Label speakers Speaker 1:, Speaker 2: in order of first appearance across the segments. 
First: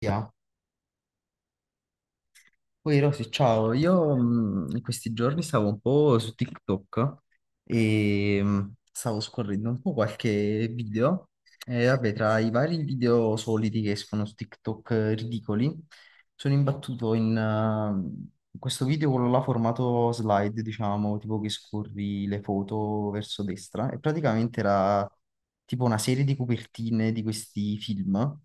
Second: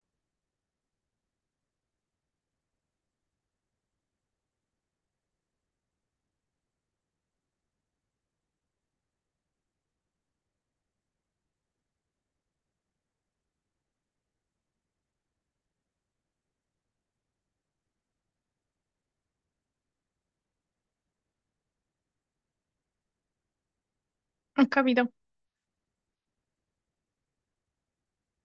Speaker 1: Sia. Poi Rosy, ciao, io in questi giorni stavo un po' su TikTok e stavo scorrendo un po' qualche video e vabbè, tra i vari video soliti che escono su TikTok ridicoli, sono imbattuto in questo video con la formato slide, diciamo, tipo che scorri le foto verso destra e praticamente
Speaker 2: Ho
Speaker 1: era
Speaker 2: capito.
Speaker 1: tipo una serie di copertine di questi film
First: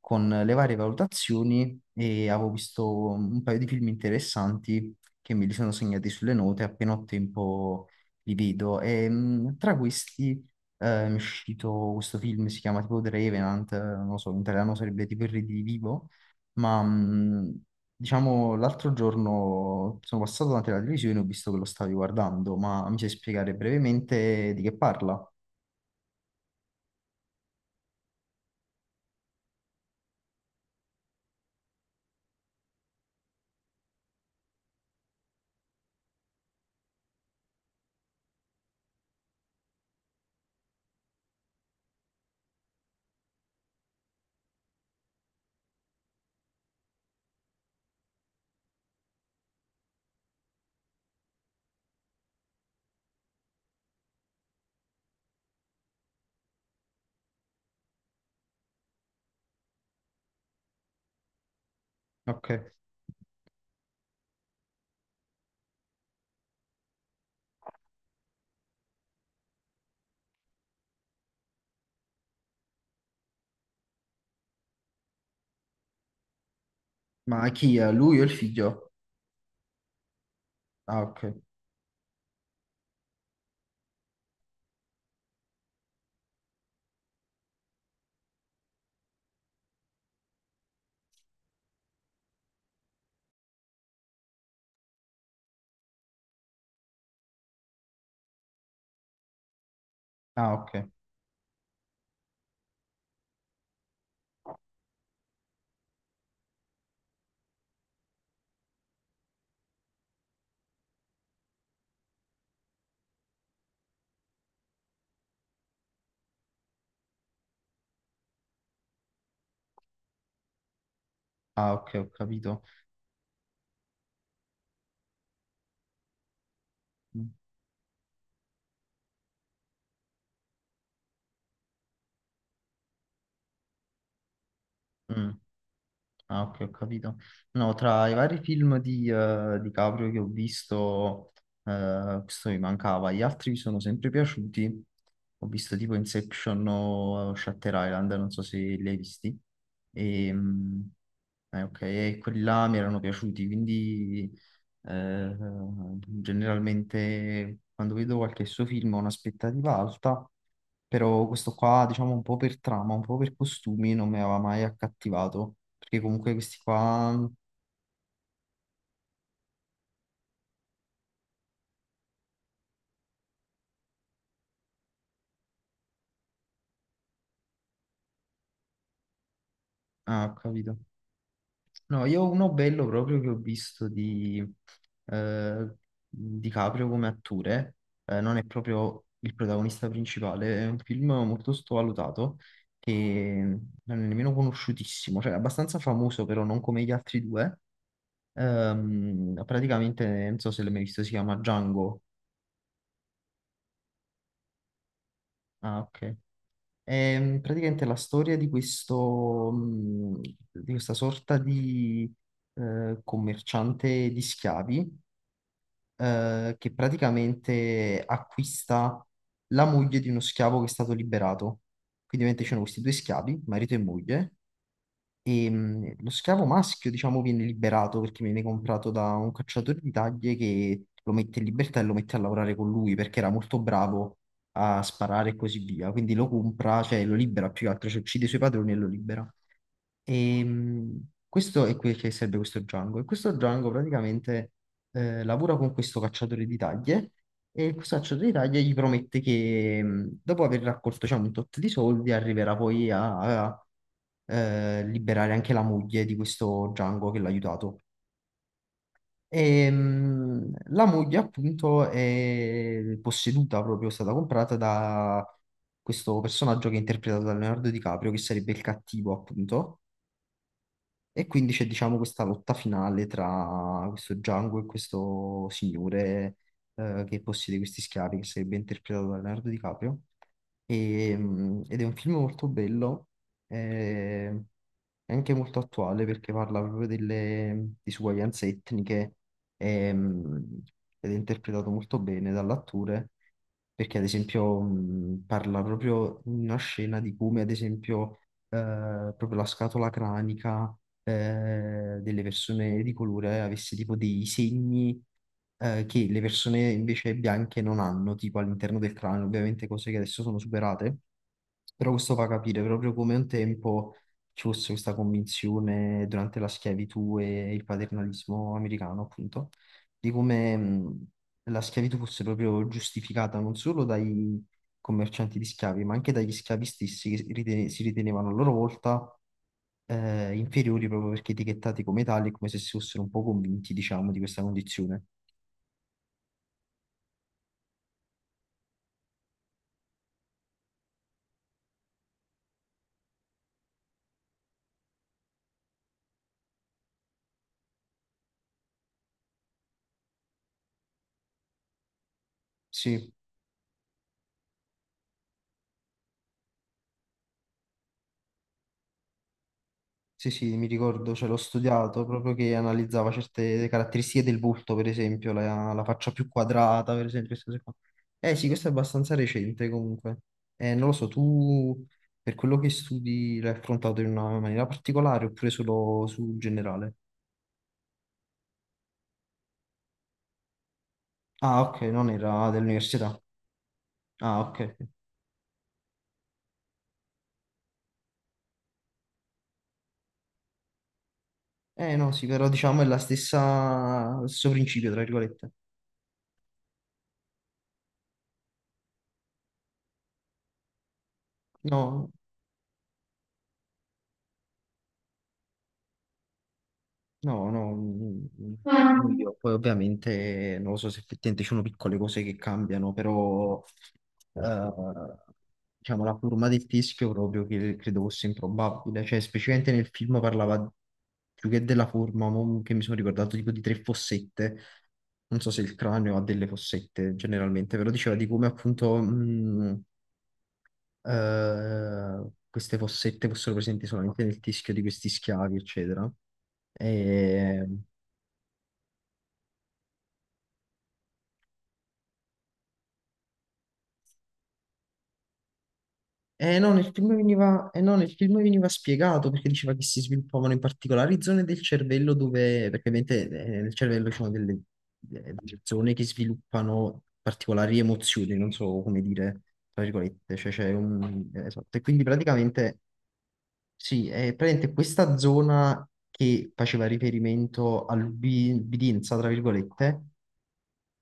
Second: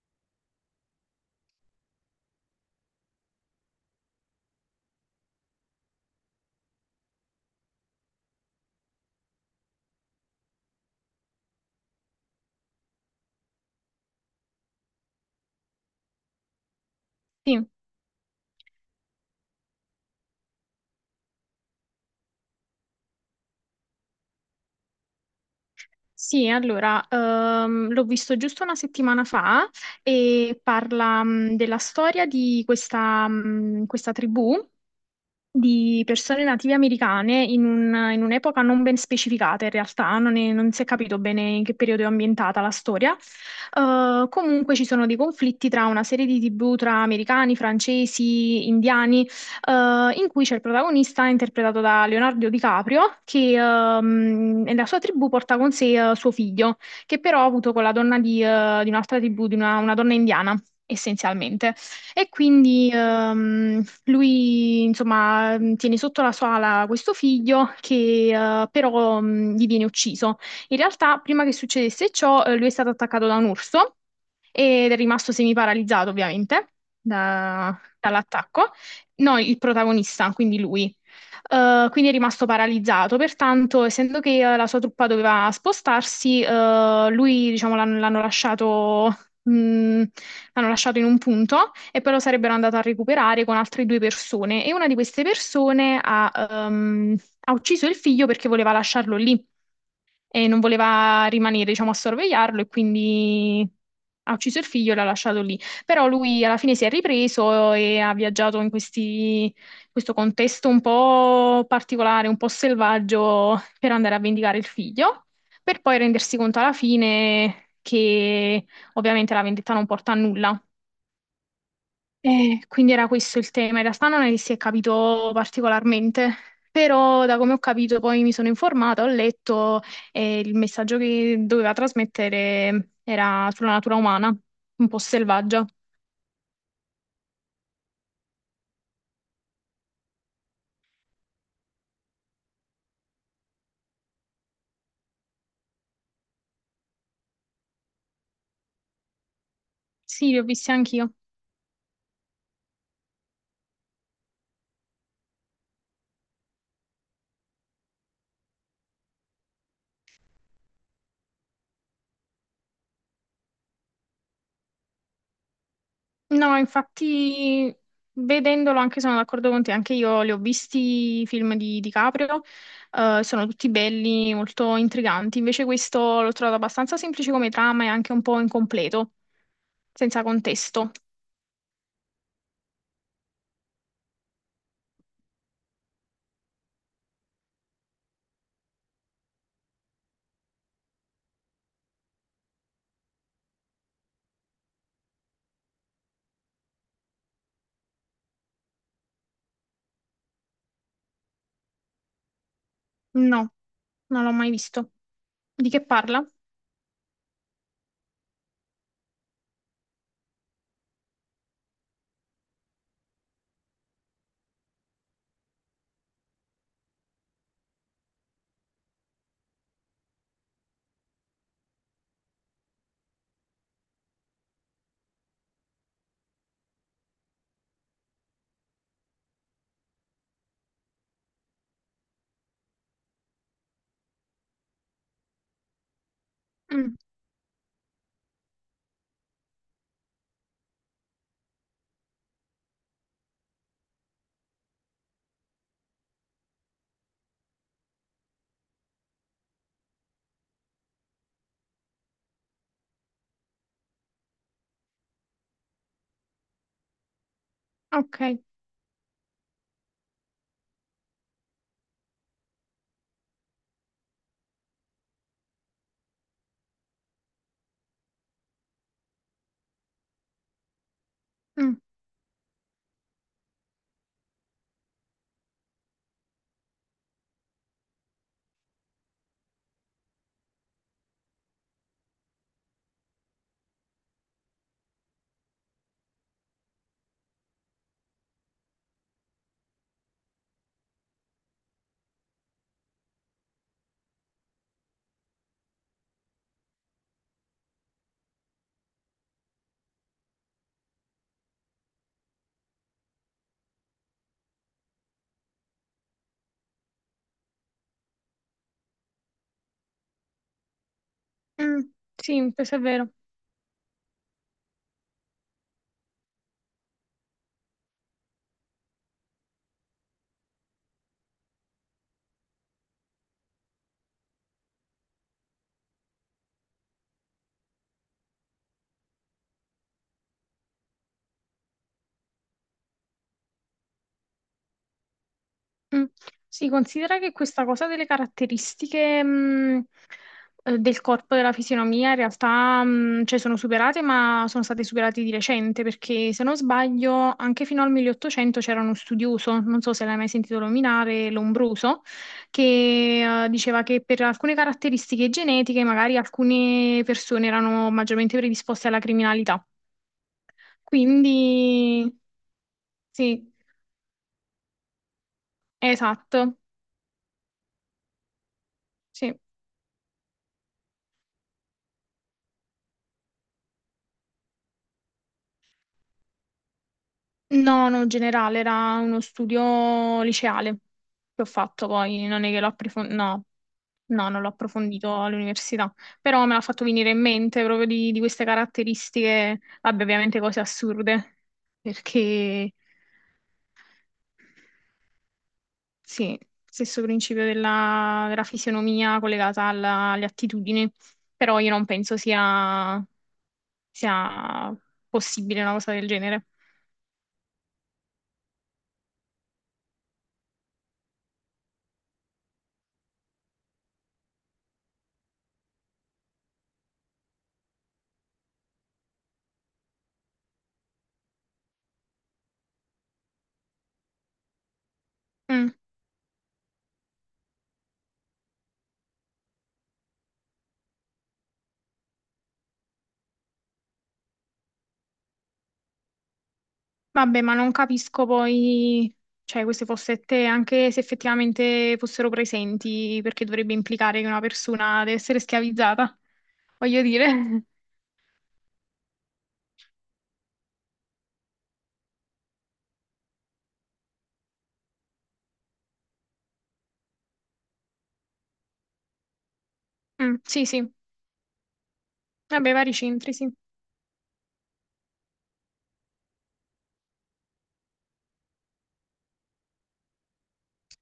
Speaker 1: con le varie valutazioni e avevo visto un paio di film interessanti che me li sono segnati sulle note, appena ho tempo li vedo. E, tra questi mi è uscito questo film, si chiama tipo The Revenant, non lo so, in italiano sarebbe tipo Il Redivivo, ma
Speaker 2: Sì,
Speaker 1: diciamo l'altro giorno sono passato davanti alla televisione e ho visto che lo stavi guardando, ma mi sai spiegare brevemente di che parla?
Speaker 2: Sì, allora, l'ho visto giusto una settimana fa e parla, della storia di questa tribù di persone native americane in in un'epoca non ben specificata, in realtà non si è capito bene in che periodo è ambientata la storia. Comunque ci sono dei conflitti tra una serie di tribù tra americani, francesi, indiani, eh, in cui c'è il protagonista interpretato da Leonardo DiCaprio che nella sua tribù porta con sé suo figlio, che però ha avuto con la donna di un'altra tribù, di una donna indiana, essenzialmente. E
Speaker 1: Ok,
Speaker 2: quindi lui, insomma, tiene sotto la sua ala questo figlio che però gli viene ucciso. In realtà, prima che succedesse ciò, lui è stato attaccato da un urso ed è rimasto semiparalizzato ovviamente
Speaker 1: ma chi è? Lui o il
Speaker 2: dall'attacco.
Speaker 1: figlio?
Speaker 2: No, il protagonista, quindi lui.
Speaker 1: Ah, ok.
Speaker 2: Quindi è rimasto paralizzato, pertanto, essendo che la sua truppa doveva spostarsi, lui, diciamo, l'hanno lasciato, mh, l'hanno lasciato in un punto e poi lo sarebbero andato a recuperare con altre due persone. E una di queste persone ehm, ha ucciso il figlio perché voleva lasciarlo lì e
Speaker 1: Ah,
Speaker 2: non
Speaker 1: ok.
Speaker 2: voleva rimanere, diciamo, a sorvegliarlo e quindi ha ucciso il figlio e l'ha lasciato lì. Però lui alla fine si è ripreso e ha viaggiato in in questo contesto un po' particolare, un po' selvaggio per andare a vendicare il figlio, per poi rendersi conto alla fine che ovviamente la vendetta non porta a nulla.
Speaker 1: Ah, ok, ho capito.
Speaker 2: Quindi era questo il tema. In realtà non è che si è capito particolarmente, però da come ho capito poi mi sono informata, ho letto e il messaggio che doveva trasmettere era sulla natura umana, un po'
Speaker 1: Mm.
Speaker 2: selvaggia.
Speaker 1: Ah, ok, ho capito. No, tra i vari film di Caprio che ho visto, questo mi mancava. Gli altri mi sono sempre piaciuti. Ho visto tipo Inception o Shutter Island, non so se li hai visti.
Speaker 2: Sì,
Speaker 1: E,
Speaker 2: li ho visti
Speaker 1: mm,
Speaker 2: anch'io.
Speaker 1: eh, ok, e quelli là mi erano piaciuti, quindi eh, generalmente quando vedo qualche suo film ho un'aspettativa alta, però questo qua, diciamo, un po' per trama, un po' per costumi, non mi aveva mai accattivato, perché comunque
Speaker 2: No,
Speaker 1: questi qua...
Speaker 2: infatti, vedendolo anche sono d'accordo con te, anche io li ho visti i film di DiCaprio, sono tutti belli, molto intriganti. Invece questo l'ho trovato abbastanza semplice come trama e anche un po' incompleto, senza
Speaker 1: Ah, ho capito.
Speaker 2: contesto.
Speaker 1: No, io uno bello proprio che ho visto di eh, DiCaprio come attore, non è proprio il protagonista principale, è un film molto sottovalutato che non è nemmeno conosciutissimo, cioè è abbastanza famoso però non come gli altri due. Praticamente, non so se l'hai mai visto, si chiama Django.
Speaker 2: No, non l'ho mai visto. Di
Speaker 1: Ah,
Speaker 2: che
Speaker 1: ok.
Speaker 2: parla?
Speaker 1: È praticamente la storia di questo, di questa sorta di commerciante di schiavi che praticamente acquista la moglie di uno schiavo che è stato liberato. Quindi ovviamente c'erano questi due schiavi, marito e moglie, e lo schiavo maschio, diciamo, viene liberato perché viene comprato da un cacciatore di taglie che lo mette in libertà e lo mette a lavorare con lui perché era molto bravo a sparare e così via. Quindi lo compra,
Speaker 2: Mm,
Speaker 1: cioè lo libera più che altro, cioè uccide i suoi padroni e lo libera. E questo è quel che serve questo Django. E questo Django praticamente lavora con questo cacciatore di taglie e questo cacciatore di taglie gli promette che dopo aver raccolto diciamo, un tot di soldi arriverà poi a liberare anche la moglie di questo Django che l'ha aiutato.
Speaker 2: ok.
Speaker 1: E, la moglie appunto è posseduta proprio, è stata comprata da questo personaggio che è interpretato da Leonardo DiCaprio, che sarebbe il cattivo appunto e quindi c'è,
Speaker 2: Mm,
Speaker 1: diciamo, questa lotta finale tra questo Django e questo signore che possiede questi schiavi, che sarebbe interpretato da Leonardo DiCaprio. E, ed è un film molto bello, eh, è anche molto attuale perché parla proprio delle disuguaglianze etniche e, ed è interpretato molto bene dall'attore perché ad esempio parla proprio in una scena di come ad esempio proprio la scatola cranica delle persone di colore avesse tipo dei segni che le persone invece bianche non hanno, tipo all'interno del cranio, ovviamente cose che adesso sono superate.
Speaker 2: mm,
Speaker 1: Però questo fa
Speaker 2: sì,
Speaker 1: capire
Speaker 2: questo è
Speaker 1: proprio
Speaker 2: vero.
Speaker 1: come un tempo ci fosse questa convinzione durante la schiavitù e il paternalismo americano, appunto, di come la schiavitù fosse proprio giustificata non solo dai commercianti di schiavi, ma anche dagli schiavi stessi che si ritenevano a loro volta inferiori proprio perché etichettati come tali, come se si fossero un po' convinti, diciamo, di questa condizione.
Speaker 2: Mm. Si considera che questa cosa delle caratteristiche del corpo, della fisionomia, in realtà cioè sono superate, ma sono state superate di recente, perché se non sbaglio, anche fino al 1800 c'era uno studioso, non so se l'hai mai sentito nominare, Lombroso,
Speaker 1: Sì,
Speaker 2: che diceva che per alcune caratteristiche genetiche magari alcune persone erano maggiormente predisposte alla criminalità.
Speaker 1: sì, sì, mi ricordo, cioè, l'ho studiato
Speaker 2: Quindi
Speaker 1: proprio che analizzava
Speaker 2: sì,
Speaker 1: certe caratteristiche del volto, per esempio, la faccia più
Speaker 2: esatto.
Speaker 1: quadrata, per esempio, queste cose qua. Eh sì, questo è abbastanza
Speaker 2: Sì.
Speaker 1: recente comunque. Non lo so, tu per quello che studi l'hai affrontato in una maniera particolare oppure solo su generale?
Speaker 2: No, no, generale, era uno studio liceale che ho
Speaker 1: Ah, ok,
Speaker 2: fatto
Speaker 1: non
Speaker 2: poi, non
Speaker 1: era
Speaker 2: è che l'ho approfondito,
Speaker 1: dell'università.
Speaker 2: no, no,
Speaker 1: Ah,
Speaker 2: non l'ho
Speaker 1: ok.
Speaker 2: approfondito all'università, però me l'ha fatto venire in mente proprio di queste caratteristiche, vabbè, ovviamente cose assurde,
Speaker 1: Eh no, sì, però
Speaker 2: perché
Speaker 1: diciamo è la stessa, lo stesso principio, tra virgolette.
Speaker 2: sì, stesso principio della, della fisionomia collegata alle attitudini, però io non
Speaker 1: No,
Speaker 2: penso sia possibile una cosa del genere.
Speaker 1: no, no, mm, mm, non io. Poi ovviamente non lo so se effettivamente ci sono piccole cose che cambiano, però eh, diciamo la forma del teschio proprio che credo fosse improbabile, cioè specificamente nel film parlava più che della forma, mo che mi sono ricordato tipo di tre fossette, non so se
Speaker 2: Mm.
Speaker 1: il cranio ha delle fossette generalmente, però diceva di come appunto... mm, queste fossette fossero presenti solamente nel teschio di questi schiavi, eccetera.
Speaker 2: Vabbè, ma
Speaker 1: E,
Speaker 2: non capisco poi, cioè, queste fossette, anche se effettivamente fossero presenti, perché dovrebbe implicare che una persona deve essere schiavizzata,
Speaker 1: e no, nel
Speaker 2: voglio
Speaker 1: film
Speaker 2: dire.
Speaker 1: veniva, e no, nel film veniva spiegato perché diceva che si sviluppavano in particolari zone del cervello dove, perché ovviamente nel cervello ci sono delle zone che sviluppano particolari emozioni, non so come dire, tra
Speaker 2: Mm,
Speaker 1: virgolette, cioè
Speaker 2: sì,
Speaker 1: c'è
Speaker 2: sì,
Speaker 1: un... Esatto, e quindi
Speaker 2: vabbè,
Speaker 1: praticamente
Speaker 2: vari centri, sì.
Speaker 1: sì, è praticamente questa zona che faceva riferimento all'ubbidienza, tra virgolette,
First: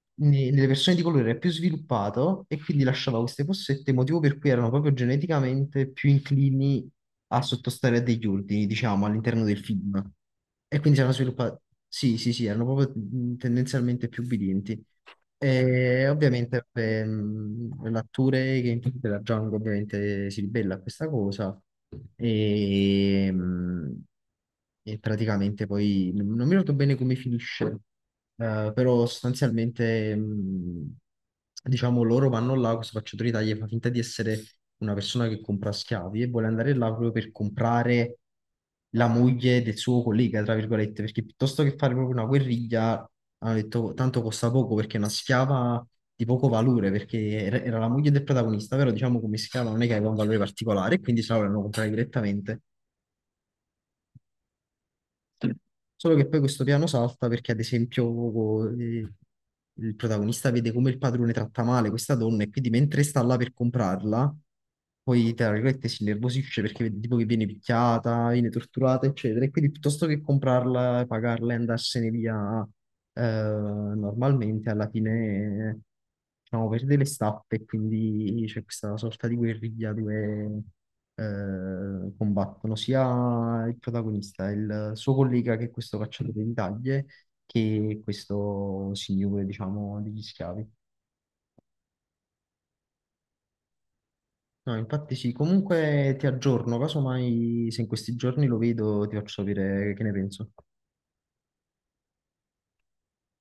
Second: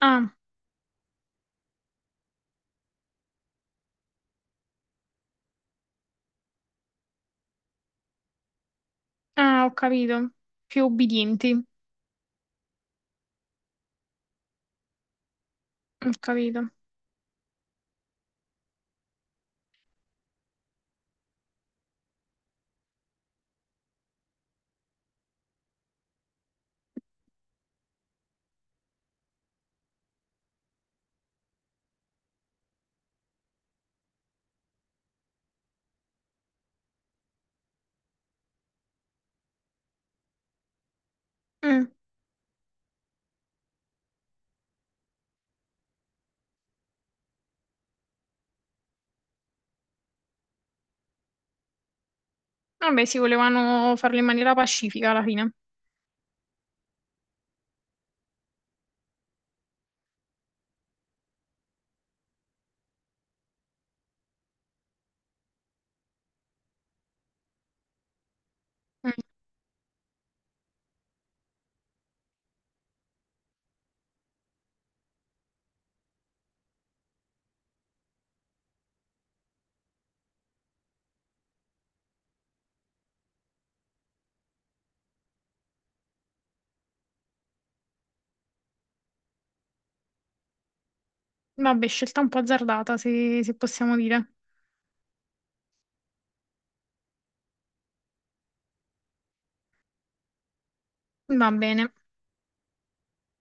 Speaker 2: Ah,
Speaker 1: nelle persone di colore era più sviluppato e quindi lasciava queste fossette, motivo per cui erano proprio geneticamente più inclini a sottostare a degli ordini, diciamo, all'interno del
Speaker 2: ah, ho
Speaker 1: film.
Speaker 2: capito.
Speaker 1: E
Speaker 2: Più
Speaker 1: quindi si erano sviluppati,
Speaker 2: ubbidienti,
Speaker 1: sì, sì, sì, erano proprio tendenzialmente più ubbidienti. E
Speaker 2: ho
Speaker 1: ovviamente
Speaker 2: capito.
Speaker 1: l'attore che interpreta Django ovviamente si ribella a questa cosa e, mh, e praticamente poi non mi ricordo bene come finisce, però sostanzialmente diciamo loro vanno là, questo facciatore d'Italia fa finta di essere una persona che compra schiavi e vuole andare là proprio per comprare la moglie del suo collega, tra virgolette, perché piuttosto che
Speaker 2: Mm,
Speaker 1: fare proprio una guerriglia ha detto tanto costa poco perché è una schiava di poco valore, perché era la moglie del protagonista, però diciamo come schiava non è che aveva un valore particolare, e quindi se la volevano comprare direttamente.
Speaker 2: vabbè, sì, volevano farlo in maniera pacifica alla fine.
Speaker 1: Solo che poi questo piano salta perché, ad esempio, il protagonista vede come il padrone tratta male questa donna e quindi mentre sta là per comprarla, poi, tra virgolette, si innervosisce perché vede tipo che viene picchiata, viene torturata,
Speaker 2: Mm,
Speaker 1: eccetera. E quindi piuttosto che comprarla, pagarla e andarsene via eh, normalmente, alla fine, diciamo, perde le stappe e quindi c'è questa sorta di guerriglia dove combattono sia il protagonista, il suo collega che è questo cacciatore di taglie, che questo signore, diciamo, degli schiavi.
Speaker 2: vabbè, scelta un po' azzardata, se possiamo dire.
Speaker 1: No, infatti sì, comunque ti aggiorno, casomai se in questi giorni lo vedo ti faccio sapere che ne penso.
Speaker 2: Va bene.